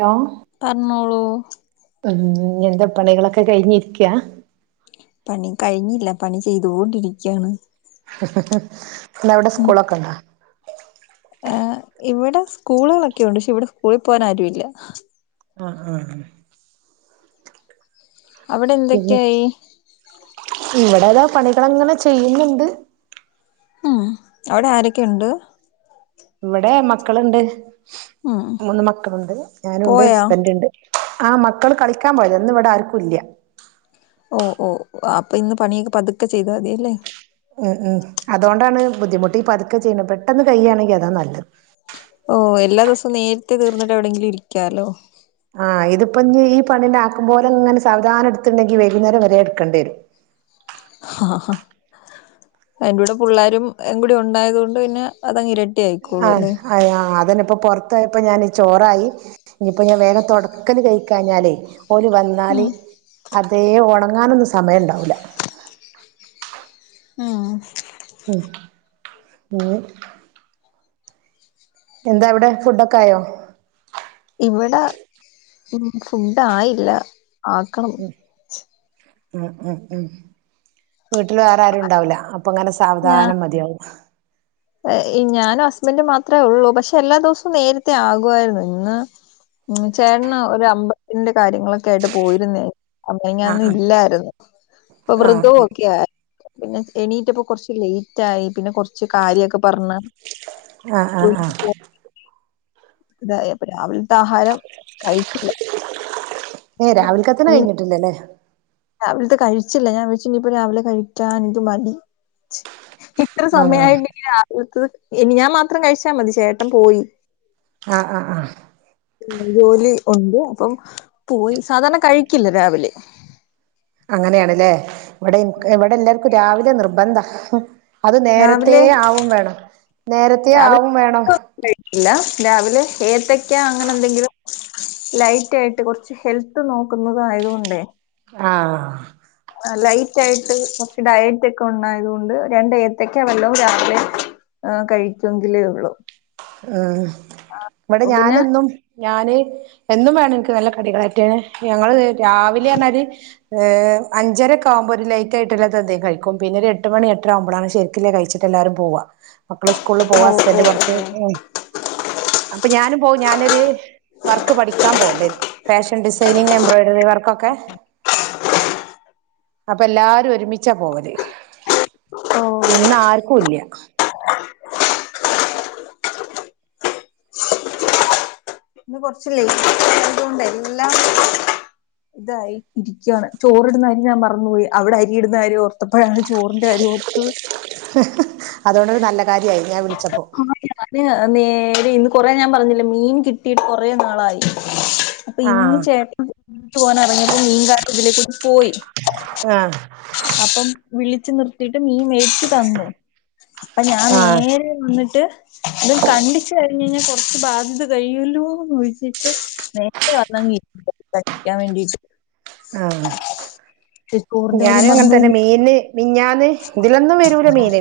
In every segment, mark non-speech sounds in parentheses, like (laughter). Hello പറഞ്ഞോളു ഉം എന്ത പണികളൊക്കെ കഴിഞ്ഞിരിക്കാ പണി കഴിഞ്ഞില്ല, പണി ചെയ്തൊണ്ടിരിക്കയാണ് ഇന്ന അവടെ സ്കൂളൊക്കെ ഉണ്ടോ? ഇവിടെ സ്കൂളുകളൊക്കെ ഉണ്ട് പക്ഷെ ഇവിടെ സ്കൂളിൽ പോകൻ ആരു ഇല്ല ആഹ് ആഹ് അവിടെഎന്തൊക്കെയായി ഇവിടതാ പണികൾങ്ങനെ ചെയ്യുന്നുണ്ട് ഉം അവിടെ ആരൊക്കെണ്ട്? ഇവിടെ മക്കളുണ്ട്, ഉം മൂന്ന് മക്കളുണ്ട് ഞാനുണ്ട് പോയാ ഹസ്ബൻറ് ഉണ്ട് ആ മക്കള് കളിക്കാൻ പോയതാ ഇന്ന് ഇവിടെ ആർക്കും ഇല്ല ഓഹ് ഓഹ് അപ്പൊ ഇന്ന് പണിയൊക്കെ പതുക്കെ ചെയ്താ മതിയല്ലേ ഉം ഉം അതുകൊണ്ടാണ് ബുദ്ധിമുട്ട് ഈ പതുക്കെ ചെയ്യണ് പെട്ടെന്ന് കയ്യാണെങ്കിൽ അതാ നല്ലത് ഓഹ് എല്ലാ ദിവസവും നേരത്തെ തീർന്നിട്ട് എവിടെയെങ്കിലും ഇരിക്കാലോ ആ ഇതിപ്പ ഇഞ് ഈ പണിനെ ആക്കംപോലെങ്ങനെ സാവധാനം എടുത്തുണ്ടെങ്കി വൈകുന്നേരം വരെ എടുക്കണ്ടി വരും ആ എന്റെകൂടെ പുള്ളാരും എ കൂടിണ്ടായതോണ്ട് പിന്നെ അതങ് ഇരട്ട ആഹ് അതാ അതെന്നെപ്പൊ പൊറത്തായപ്പോ ഞാന് ചോറായി ഇഞ്ഞ്പ്പൊ ഇഞ്ഞ് വേഗം തൊടക്കല് കഴിക്കാഞ്ഞാലേ ഓല് ഉം വന്നാല് അതേ ഒണങ്ങാനൊന്നും സമയണ്ടാവൂല ഉം ഉം ഉം എന്താ അവ്ടെ ഫുഡൊക്കായോ ഇവടെ ഫു ഫുഡായില്ല ആക്കണം ഉം ഉം ഉം വീട്ടില് വേറെ ആരുണ്ടാവുല അപ്പൊങ്ങനെ സാവധാനം മതിയാവും. ഏഹ് ഇ ഞാനും ഹസ്ബന്റും മാത്രേ ഒള്ളൂ പക്ഷെ എല്ലാ ദിവസവും നേരത്തെ ആകുവായിരുന്നു ഇന്ന് ഉം ചേട്ടന് ഒരു അമ്പത്തിന്റെ കാര്യങ്ങളൊക്കെ ആയിട്ട് പോയിരുന്നേ അമിഞാന്നും ആഹ് ആഹ് ഇല്ലായിരുന്നു അപ്പൊ ആഹ് വ്രതൊക്കെയ പിന്നെ എണീറ്റപ്പൊ കൊർച്ച് ലേറ്റ് ആയി പിന്നെ കൊർച്ച് കാര്യൊക്കെ പറഞ് ആഹ് ആഹ് ആഹ് ഇതായപ്പൊ രാവിൽത്തെ ആഹാരം കഴിച്ചില്ല ഏഹ് രാവിൽക്കത്തെനെ ഈ കഴിഞ്ഞിട്ടില്ലലേ? രാവിലത്തെ കഴിച്ചില്ല ഞാൻ വെച്ചു ഇപ്പ രാവിലെ കഴിക്കാ എനിക്ക് മടി ഇത്ര ആഹ് സമയായിട്ട് ഇനി രാവിൽത്തത് ഇനി ഞാൻ മാത്രം കഴിച്ചാൽ മതി ചേട്ടൻ പോയി ആഹ് ആഹ് ആഹ് ഉം ജോലി ഉണ്ട് അപ്പം പോയി സാധാരണ കഴിക്കില്ല രാവിലെ അങ്ങനെയാണല്ലേ ഇവിടെ ഇൻക് ഇവിടെ എല്ലാർക്കും രാവിലെ നിർബന്ധാ അത് നേരത്തേ രാവിലെ ആവും വേണം നേരത്തേ രാവിലെ ആവും വേണം കഴിക്കില്ല രാവിലെ ഏത്തക്കാ അങ്ങനെ എന്തെങ്കിലും ലൈറ്റായിട്ട് കൊർച്ച് ഹെൽത്ത് നോക്കുന്നത് ആയതു കൊണ്ടേ ആഹ് ലൈറ്റ് ആയിട്ട് കൊർച്ച് ഡയറ്റ് ഒക്കെ ഉണ്ടായത്കൊണ്ട് രണ്ട് ഏത്തക്കാ വെള്ളവും രാവിലെ ആഹ് കഴിക്കു എങ്കിലേ ഉള്ളൂ ആഹ് ഇവടെ അപ്പൊ പിന്നെ ഞാനെന്നും ഞാന് എന്നും വേണം എനിക്ക് നല്ല കടികളായിറ്റാണ് ഞങ്ങള് രാവിലെന്നർഞ്ഞാല് ഏഹ് അഞ്ചരക്കെ ആകുമ്പോ ഒരു ലയ്റ്റ് ആയിട്ടുള്ളതെന്തേ കഴിക്കും പിന്നെ ഒര് എട്ട്മണി എട്ടര ആവുമ്പളാണ് ശരി ക്ക്ല്ലെ കഴിച്ചിട്ട് എല്ലാരും പോവാ മക്കള് സ്കൂൾള് ഓ പോവാ ഓ ഹസ്ബന്റ് പൊർത്ത് ഓ ഉം അപ്പ ഞാനും പോവും ഞാനൊര് വർക്ക് പഠിക്കാൻ പോവ്ണ്ട് ഫാഷൻ ഡിസൈനിങ് എംബ്രോയിഡറി വർക്കൊക്കെ (unintelligible) അപ്പ എല്ലാരും ഒരുമിച്ചാ പോവല് ഓ ഇന്നാര്ക്കുല്ല. ഇന്ന് കൊറച്ച് ലെയ്റ്റായതോണ്ടെ എല്ലാം ഇതായി ഇരിക്കുകയാണ് ചോറിടുന്ന അരി ഞാൻ മറന്നുപോയി അവിടെ അരിയിടുന്നാര്യം ഓർത്ത പ്പോഴാണ് ചോറിന്റെ കാര്യം ഓർത്തത്. അതുകൊണ്ടൊരു നല്ല കാര്യായി ഞാൻ വിളിച്ചപ്പം അത് നേരെ ഇന്ന് കൊറേ ഞാൻ പറഞ്ഞില്ലേ മീൻ കിട്ടീട്ട് കൊറേ നാളായി അപ്പൊ ഇന്ന് ആഹ് ചേട്ടൻ (unintelligible) പോവാൻ എറങ്ങിയപ്പോ മീൻ കാരൻ ഇതിലേക്കൂടെ പോയി ആഹ് അപ്പം വിളിച്ചു നിർത്തിട്ട് മീൻ മേടിച്ചു തന്നു അപ്പൊ ഞാൻ ആഹ് നേരെ വന്ന്ട്ട് ഇത് കണ്ട് ചെ കഴിഞയിഞ്ഞ കൊറച്ച് ബാധ്യത കഴിയല്ലൂന്ന് ചോയിച്ചിട്ട് നേര്തെ വന്നങ്ങ് (unintelligible) ക്കാൻ വേണ്ടിട്ട് ആഹ് ഉം ഞാനും അങ്ങൻ തന്നെ മീന് മിഞ്ഞാന്ന് ഇതിലൊന്നും വരൂല മീന്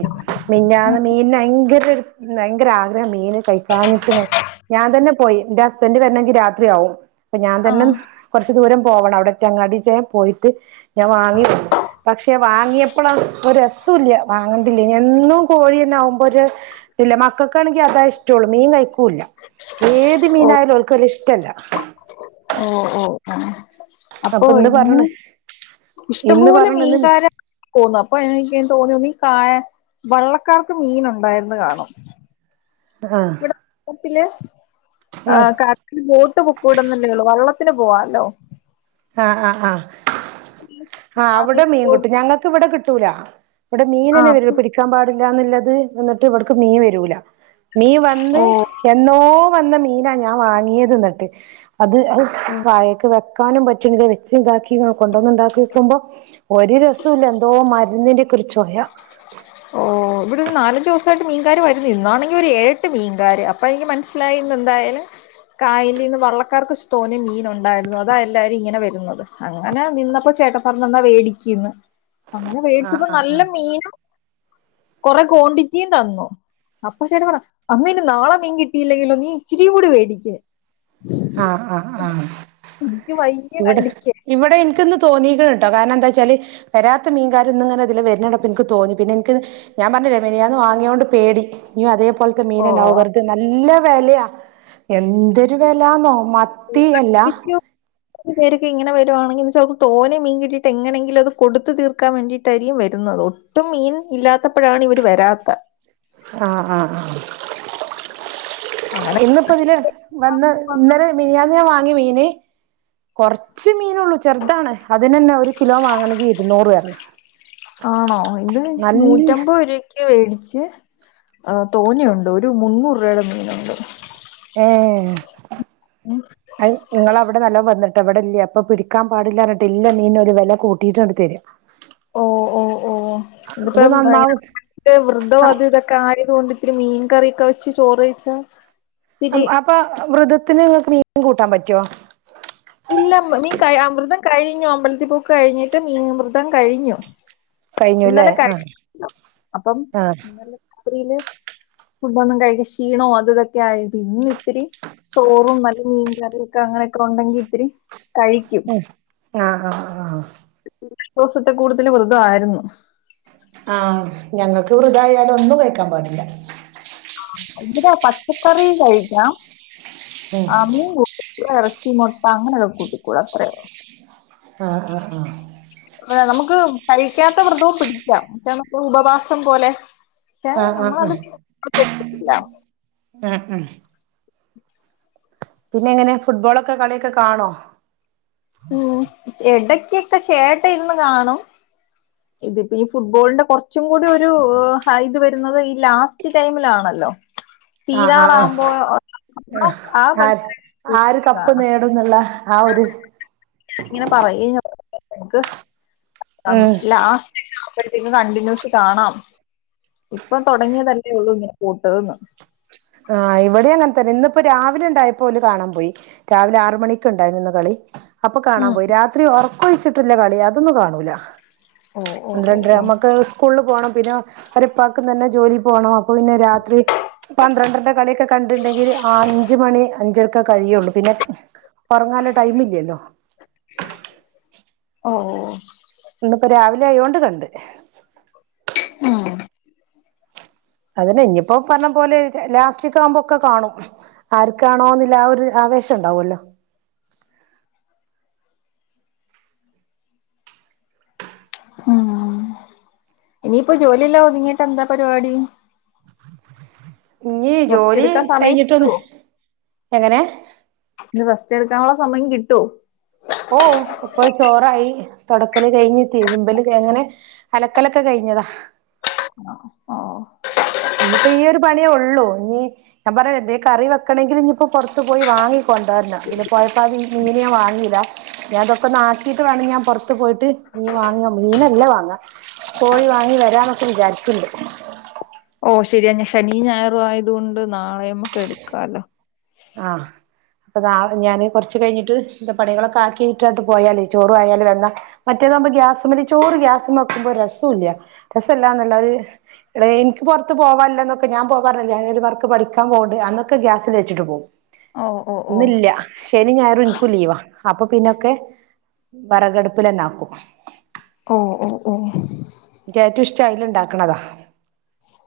മിഞ്ഞന്ന് മീൻ ഭയങ്കര ഒരു ഭയങ്കര ആഗ്രഹം മീന് കൈകാഞ്ഞിട്ടിങ്ങനെ ഞാൻ തന്നെ പോയി എന്റെ ഹസ്ബൻന്റ് വരണങ്കി രാത്രിയാവും അപ്പൊ ഞാൻ ആ തന്നെ കൊർച്ച് ദൂരം പോവണം അവിടെറ്റെ അങ്ങാടിറ്റെ പോയിട്ട് ഞാൻ വാങ്ങിവന്നു പക്ഷെ വാങ്ങിയപ്പോളാ ഒരു രസൊ ഇല്ല്യ വാങ്ങണ്ടില്ലേ എന്നും കോഴിന്നെ ആമ്പോ ഒരു ഇതിഇല്ല മക്കക്കാണെങ്കി അതാ ഇഷ്ടുള്ളൂ മീൻ കഴിക്കുല്ല ഏത് മീനായാലും ഓൽക്കത് ഇഷ് ടല്ല ഓഹ് ഓഹ് ആഹ് അപ്പോ അപ്പൊ ഇന്ന് ഏന്നും പറഞ്ഞ് ഇന്ന് ഇഷ്ടംപോലെ പറഞ്ഞ് ഇന്ന് മീൻകാര പോന്നു അപ്പൊ എനിക്ക് തോന്നി ഈ കായൽ വള്ളക്കാർക്ക് മീൻ ഉണ്ടായിരുന്നു കാണും ആഹ് വെള്ളത്തില് ആഹ് കട (unintelligible) ബോട്ട് പൊക്കൂടെന്നല്ലേ ഉള്ളൂ വള്ളത്തിന് പോവാല്ലോ ആഹ് ആഹ് ആഹ് ആ അവിടെ മീൻകിട്ടും ആ ഞങ്ങക്ക് ഇവിടെ കിട്ടൂല ഇവിടെ മീൻ തന്നെ വരൂ പിടിക്കാൻ പാടില്ലന്നുള്ളത് എന്നിട്ട് ഇവിടേക്ക് മീൻ വരൂല മീന് ഓ വന്ന് എന്നോ വന്ന മീനാ ഞാൻ വാങ്ങിയത് എന്നിട്ട് അത് അത് ഓ വായക്ക് വെക്കാനും പറ്റുന്നില്ല വെച്ച് ഇതാക്കി ഇയോ കൊണ്ടൊന്ന് ഉണ്ടാക്കിക്കുമ്പോ ഒരു രസൊഇല്ല എന്തോ മരുന്നിന്റെ ഒക്കെ ഒരു ചൊയ ഓഹ് ഇവിടെ ഒരു നാലഞ്ച് ദിവസയിട്ട് മീൻകാര് വരുന്നി ഇന്നാണെങ്കി ഒരു എഴ് ഏട്ട് മീൻകാര് അപ്പോ എനിക്ക് മനസ്സിലായി ഇന്ന് എന്തായാലും കായലിന്നു വള്ളക്കാർക്ക് തോന്നെ മീൻ ഉണ്ടായിരുന്നു അതാ എല്ലാരും ഇങ്ങനെ വരുന്നത് അങ്ങനെ നിന്നപ്പോ ചേട്ടൻ പറഞ്ഞു എന്നാ മേടിക്കിന്ന് (inaudible) അങ്ങനെ ആഹ് മേടിച്ചപ്പോ ആഹ് നല്ല മീനും കുറെ ക്വാണ്ടിറ്റി തന്നു അപ്പൊ ചേട്ടൻ പറഞ്ഞു അന്നാ ഇനി നാളെ മീൻ കിട്ടിയില്ലെങ്കിലോ നീ ഇച്ചിരി കൂടി മേടിക്കേ ആഹ് അഹ് അഹ് എനിക്ക് വയ്യ കണ്ടിട്ട് ഇവിടെ എനിക്കിന്ന് തോന്നികുണോട്ടോ കാരണം എന്താ വെച്ചാൽ വരാത്ത മീൻകാര് ഇന്ന് ഇങ്ങനെ ഇതിലെ വരുന്ന് കണ്ടപ്പം എനിക്ക് തോന്നി പിന്നെ എനിക്ക് ഞാൻ പറഞ്ഞില്ലേ മിനിഞ്ഞാന്ന് വാങ്ങിയോണ്ട് പേടി ഇനി അതേപോലത്തെ ഓ മീനണ്ടാവും വെറുതെ നല്ല വിലയാ എന്തൊരു വിലന്നോ മാ മത്തിക്കും (inaudible) ഇനി ചിലപ്പോ ഇങ്ങെനെ വരുവാണെകിൽ ഇനി തോന്നെ മീൻ കിട്ടിട്ട് എങ്ങെനെ എങ്കിലും അത് കൊടുത്ത് തീർക്കാൻ വേണ്ടീട്ടായിരിക്കും വരുന്നത് ഒട്ടും മീൻ ഇല്ലാത്തപ്പഴാണ് ഇവര് വരാത്തെ ആഹ് ആഹ് ആഹ് അങ്ങനെ ഇന്ന് ഇപ്പൊ ഇതില് വന്ന് ഇന്നലെ മിനിഞ്ഞാന്ന് ഞാൻ വാങ്ങിയ മീന് കൊറച്ച് മീനുള്ളൂ ചെറുതാണ് അതിനന്നെ ഒരു കിലോ വാങ്ങണെങ്കി ഇരുന്നൂറ് വരണം ആണോ ഇത് നൂറ്റമ്പത് ക്ക് വേടിച്ച് ആഹ് തോന്നെ ഉണ്ട് ഒരു മുന്നൂറ് രൂപടെ മീനുണ്ട് ഏഹ് അത് നിങ്ങളവിടെ നല്ലോം വന്നിട്ട ഇവിടെ ഇല്ലേ ഇപ്പൊ പിടിക്കാൻ പാടില്ലാഞ്ഞിട്ട് ഇല്ല മീന് ഓല് വില കൂട്ടിയിട്ട് തരും (inaudible) ഓഹ് ഓഹ് ഓഹ് അത് ഇതിപ്പോ നന്നാവും വൃതം അത് ഇതൊക്കെ ആയത് കൊണ്ട് ഇത്തിരി മീൻ കറിയൊക്കെ വെച്ച് ചോറ് വെയിച്ചേ അപ്പൊ വൃതത്തിന് നിങ്ങക്ക് മീൻ കൂട്ടാൻ പറ്റുമോ ഇല്ല മീൻ വൃതം കഴിഞ്ഞു അമ്പലത്തിൽ പോക്ക് കഴിഞ്ഞിട്ട് മീന് വൃതം കഴിഞ്ഞു കഴിഞ്ഞുല്ലേ ഇന്നലെ ആഹ് കഴിഞ്ഞു അപ്പൊ ആഹ് ഇന്നലെ രാത്രിയില് ക്കൊന്നും കഴിചില്ല ക്ഷീണം അത് ഇതൊക്കെ ആയി ഇന്ന് ഇത്തിരി ചോറും നല്ല മീൻകറൊക്കെ അങ്ങനെയൊക്കെ ഉണ്ടെങ്കിൽ ഇത്തിരി കഴിക്കും ആഹ് ആഹ് ആഹ് ആഹ് രണ്ട് ദിവസത്തിൽ കൂടുതൽ വൃ തമായിരുന്നു ആഹ് ഞങ്ങൾക്ക് വൃതായാലും ഒന്നും കഴിക്കാൻ പാടില്ല ഇവിടെ പച്ചക്കറി കഴിക്കാം ഉം ആ മീൻ കൂട്ടില്ല ഇറച്ചി മുട്ട അങ്ങനെക്കെ കൂട്ടികൂടാ അത്രയോള്ളൂ ആഹ് അഹ് ആഹ് നമുക്ക് കഴിക്കാത്ത വൃതവും പിടിക്കാം പക്ഷേ നമ്മക്ക് ഉപവാസം പോലെ ആഹ് ആഹ് ആഹ് ആഹ് നമ്മളത് എടുത്തിട്ടില്ല ഉം ഉം പിന്നെ എങ്ങനെ ഫുട്ബോളൊക്കെ കളിയൊക്കെ കാണോ ഉം ഇടക്കൊക്കെ ചേട്ട ഇരുന്ന് കാണും (unintelligible) ഇതിപ്പോ ഈ ഫുട്ബോളിന്റെ കുറച്ചും കൂടി ഒരു ഹൈദ് വരുന്നത് ഈ ലാസ്റ്റ് ടൈമിലാണല്ലോ ആ ആ ആ തീരാറാവുമ്പോ ആഹ ആ മത്സരം ആര് കപ്പ് നേടും ഇതാണ് നേടുന്നുള്ള ആ ഒരു ഇങ്ങനെ പറയ്ഞ്ഞു നമുക്ക് നം ഉം ഇല്ല ആഹ് അപ്പോഴത്തേക്കും കണ്ടിന്യൂസിൽ കാണാം ഇപ്പം തുടങ്ങിയതല്ലേ ഉള്ളൂ ഇങ്ങനെ കൂട്ടെന്ന് ആഹ ഇവിടെ അങ്ങനെ തന്നെ ഇന്നിപ്പോ രാവിലെ ഉണ്ടായപ്പോലും കാണാൻ പോയി രാവിലെ ആറ് മണിക്ക് ഉണ്ടായിരുന്നു കളി അപ്പൊ കാണാൻ ഉം പോയി രാത്രി ഉറക്കൊഴിച്ചിട്ടില്ല കളി അതൊന്നും കാണൂല ഓ ഓ ഓ പന്ത്രണ്ടര ഞമ്മക്ക് സ്കൂളിൽ പോകണം പിന്നെ അവരുടെ ഉപ്പാക്ക് തന്നെ ജോലി പോണം അപ്പൊ പിന്നെ രാത്രി പന്ത്രണ്ടരന്റെ കളിയൊക്കെ കണ്ടിട്ടുണ്ടെങ്കിൽ അഞ്ച് മണി അഞ്ചരക്കെ കഴിയുള്ളൂ പിന്നെ ഉറങ്ങാള്ള ടൈം ഇല്ലല്ലോ ഓഹ് ഇന്നിപ്പോ രാവിലെ ആയോണ്ട് കണ്ട് ഉം അതിനെ ഇനിയിപ്പോ പറഞ്ഞ പോലെ ലാസ്റ്റിക് ആവുമ്പൊക്കെ കാണും ആർക്കാണോ എന്നില്ല ആ ഒരു ആവേശം ഉണ്ടാവുമല്ലോ ഉം ഇനിയിപ്പോ ജോലിയെല്ലാം ഒതുങ്ങിട്ട് എന്താ പരിപാടി ഇനി റസ്റ്റ് ജോലി എടുക്കാൻ സമയം കഴിഞ്ഞിട്ട് ഒന്ന് കിട്ടുവോ എങ്ങനെ ഇനി റസ്റ്റ് എടുക്കാനുള്ള സമയം കിട്ടോ ഓ ഇപ്പൊ ചോറായി തൊടക്കല് കഴിഞ്ഞ് തിരുമ്പല് എങ്ങനെ അലക്കൽ ഒക്കെ കഴിഞ്ഞതാ ആഹ് ഇപ്പോ ഈയൊരു പണിയേ ഉള്ളൂ ഇനി ഞാൻ പറയാ എന്തേ കറി വെക്കണമെങ്കിൽ ഇനിയിപ്പോ പുറത്ത് പോയി വാങ്ങിക്കൊണ്ടു വരണം ഇതില് പോയപ്പോ ഇതിനിപ്പോ മീൻ വാങ്ങിയില്ല ഞ്ഞു അതൊക്കെ ഒന്ന് ആക്കിയിട്ട് വേണം ഞാൻ പുറത്ത് പോയിട്ട് മീൻ വാങ്ങാൻ, മീനല്ല വാങ്ങാ കോഴി വാങ്ങി വരാന്നൊക്കെ വിചാരിക്കണ്ട് ഓ ശരി ശനി ഞായറും ആയതു കൊണ്ട് നാളെയമ്മൊക്കെ എടുക്കാലോ ആഹ് ഇപ്പൊ നാളെ ഞാൻ കുറച്ചു കഴിഞ്ഞട്ട് പണികളൊക്കെ ആക്കിയിട്ട് അണ്ട് പോയാലേ ചോറും ആയാലും വെന്ന മറ്റേതാവുമ്പോ ഗ്യാസുമ്മൽ ചോറ് ഗ്യാസും വെക്കുമ്പോ രസം ഇല്ല രസല്ലാന്നല്ല, ഒരു എനിക്ക് പുറത്ത് പോവാല്ലന്നൊക്കെ ഞാൻ പോ പറഞ്ഞിലെ, ഞാൻ ഒരു വർക്ക് പഠിക്കാൻ പോകണ്ട് അന്നൊക്കെ ഗ്യാസിൽ വച്ചിട്ട് പോകും ഓ ഓ ഓ ഇന്നില്ല ശനി ഞായറും ഇനിക്കും ലീവാ അപ്പൊ പിന്നൊക്കെ വറകടുപ്പിൽ തന്നെ ആക്കും ഓഹ് ഓഹ് ഓഹ് എനിക്ക് ഏറ്റവും ഇഷ്ടം അയിൽ ഉണ്ടാക്കണതാ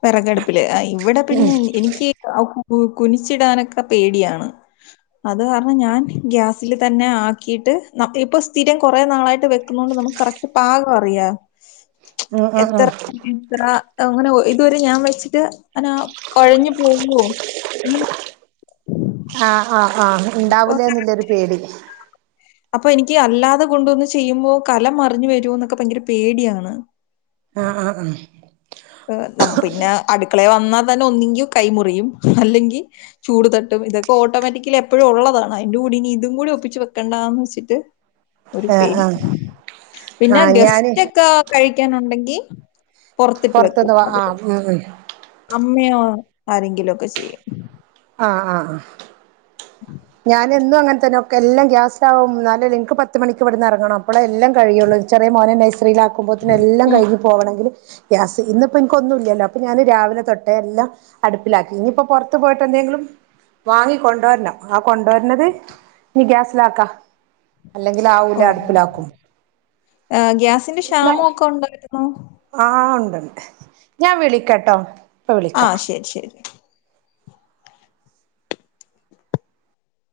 വിറകെടുപ്പില്, ആഹ് ഇവിടെ പിന്നെ എനിക്ക് കുനിച്ചിടാനൊക്കെ പേടിയാണ് അത് കാരണം ഞാൻ ഗ്യാസിൽ തന്നെ ആക്കിയിട്ട് ഇപ്പൊ സ്ഥിരം കുറെ നാളായിട്ട് വെ വെക്കുന്നു എന്നു പറഞ്ഞു നമുക്ക് കറക്റ്റ് പാകം അറിയാം (unintelligible) ഉം എത്ര ഉം എത്ര അങ്ങനെ പോയി ഇതുവരെ ഞാൻ വെച്ചിട്ട് അനാ കുഴഞ്ഞു പോവോ ആഹ് ആഹ് ആഹ് അപ്പൊ ഉണ്ടാവിലെ ന്നല്ലൊരു പേടി അപ്പൊ എനിക്ക് അല്ലാതെ കൊണ്ടു വന്ന് ചെയ്യുമ്പോ കലമറിഞ്ഞു വരോ എന്നൊക്കെ ഭയങ്കര പേടിയാണ് ആഹ് ആഹ് ഹ ന പിന്നെ അടുക്കളെ വന്നാൽ തന്നെ ഒന്നങ്കി കൈ മുറിയും അല്ലെങ്കിൽ ചൂട് തട്ടും ഇതൊക്കെ ഓട്ടോമാറ്റിക്കലി എപ്പോഴും ഉള്ളതാണ് അതിന്റെ കൂടനി ഇതും കൂടി ഒന്നിച്ചു വെക്കണ്ടന്ന് വെച്ചിട്ട് ഒരു ആഹ് പേടി ആഹ് പിന്നെ ആഹ് ഞാന് ഗസ്റ്റ് ഒക്കെ കഴിക്കാനുണ്ടെങ്കിൽ പുറത്തിട്ട് വെക്കും അഥവാ അത് ആഹ് അമ്മയോ ആരെങ്കിലൊക്കെ ചെയ്യും ആഹ് ആഹ് ആഹ് ഞാന് എന്നും അങ്ങനെ തന്നെ എല്ലാം ഗ്യാസിലാവും എന്നാലേ നിക്ക് പത്ത് മണിക്ക്‌ ഇവിടന്ന് ഇറങ്ങണം അപ്പോഴെ എല്ലാം കഴിയുള്ളൂ ചെറിയ മോനെ നൈസ്രീയിലാക്കുമ്പോത്തിന് എല്ലാം ഉം കഴിഞ് പോകണെങ്കിൽ ഗ്യാസ് ഇന്ന ഇപ്പോ എനിക്കൊന്നുംല്ലല്ലോ അപ്പൊ ഞാന് രാവിലെ തൊട്ടേ എല്ലാം അടുപ്പിലാക്കി, ഇനിയിപ്പോ പുറത്ത് പോയിട്ട് എന്തെങ്കിലും വാങ്ങി കൊണ്ടുവരണം ആഹ് കൊണ്ടുവര്നത് ഇനി ഗ്യാസിലാക്കാ ഓഹ് ഏഹ് ഗ്യാസിന് ക്ഷാമം ഒക്കെ ഉണ്ടായിര്ന്നോ ആഹ് ഉണ്ട്ണ്ട് ഞാൻ വിളിക്കട്ടോ ആഹ് ശരി ശരി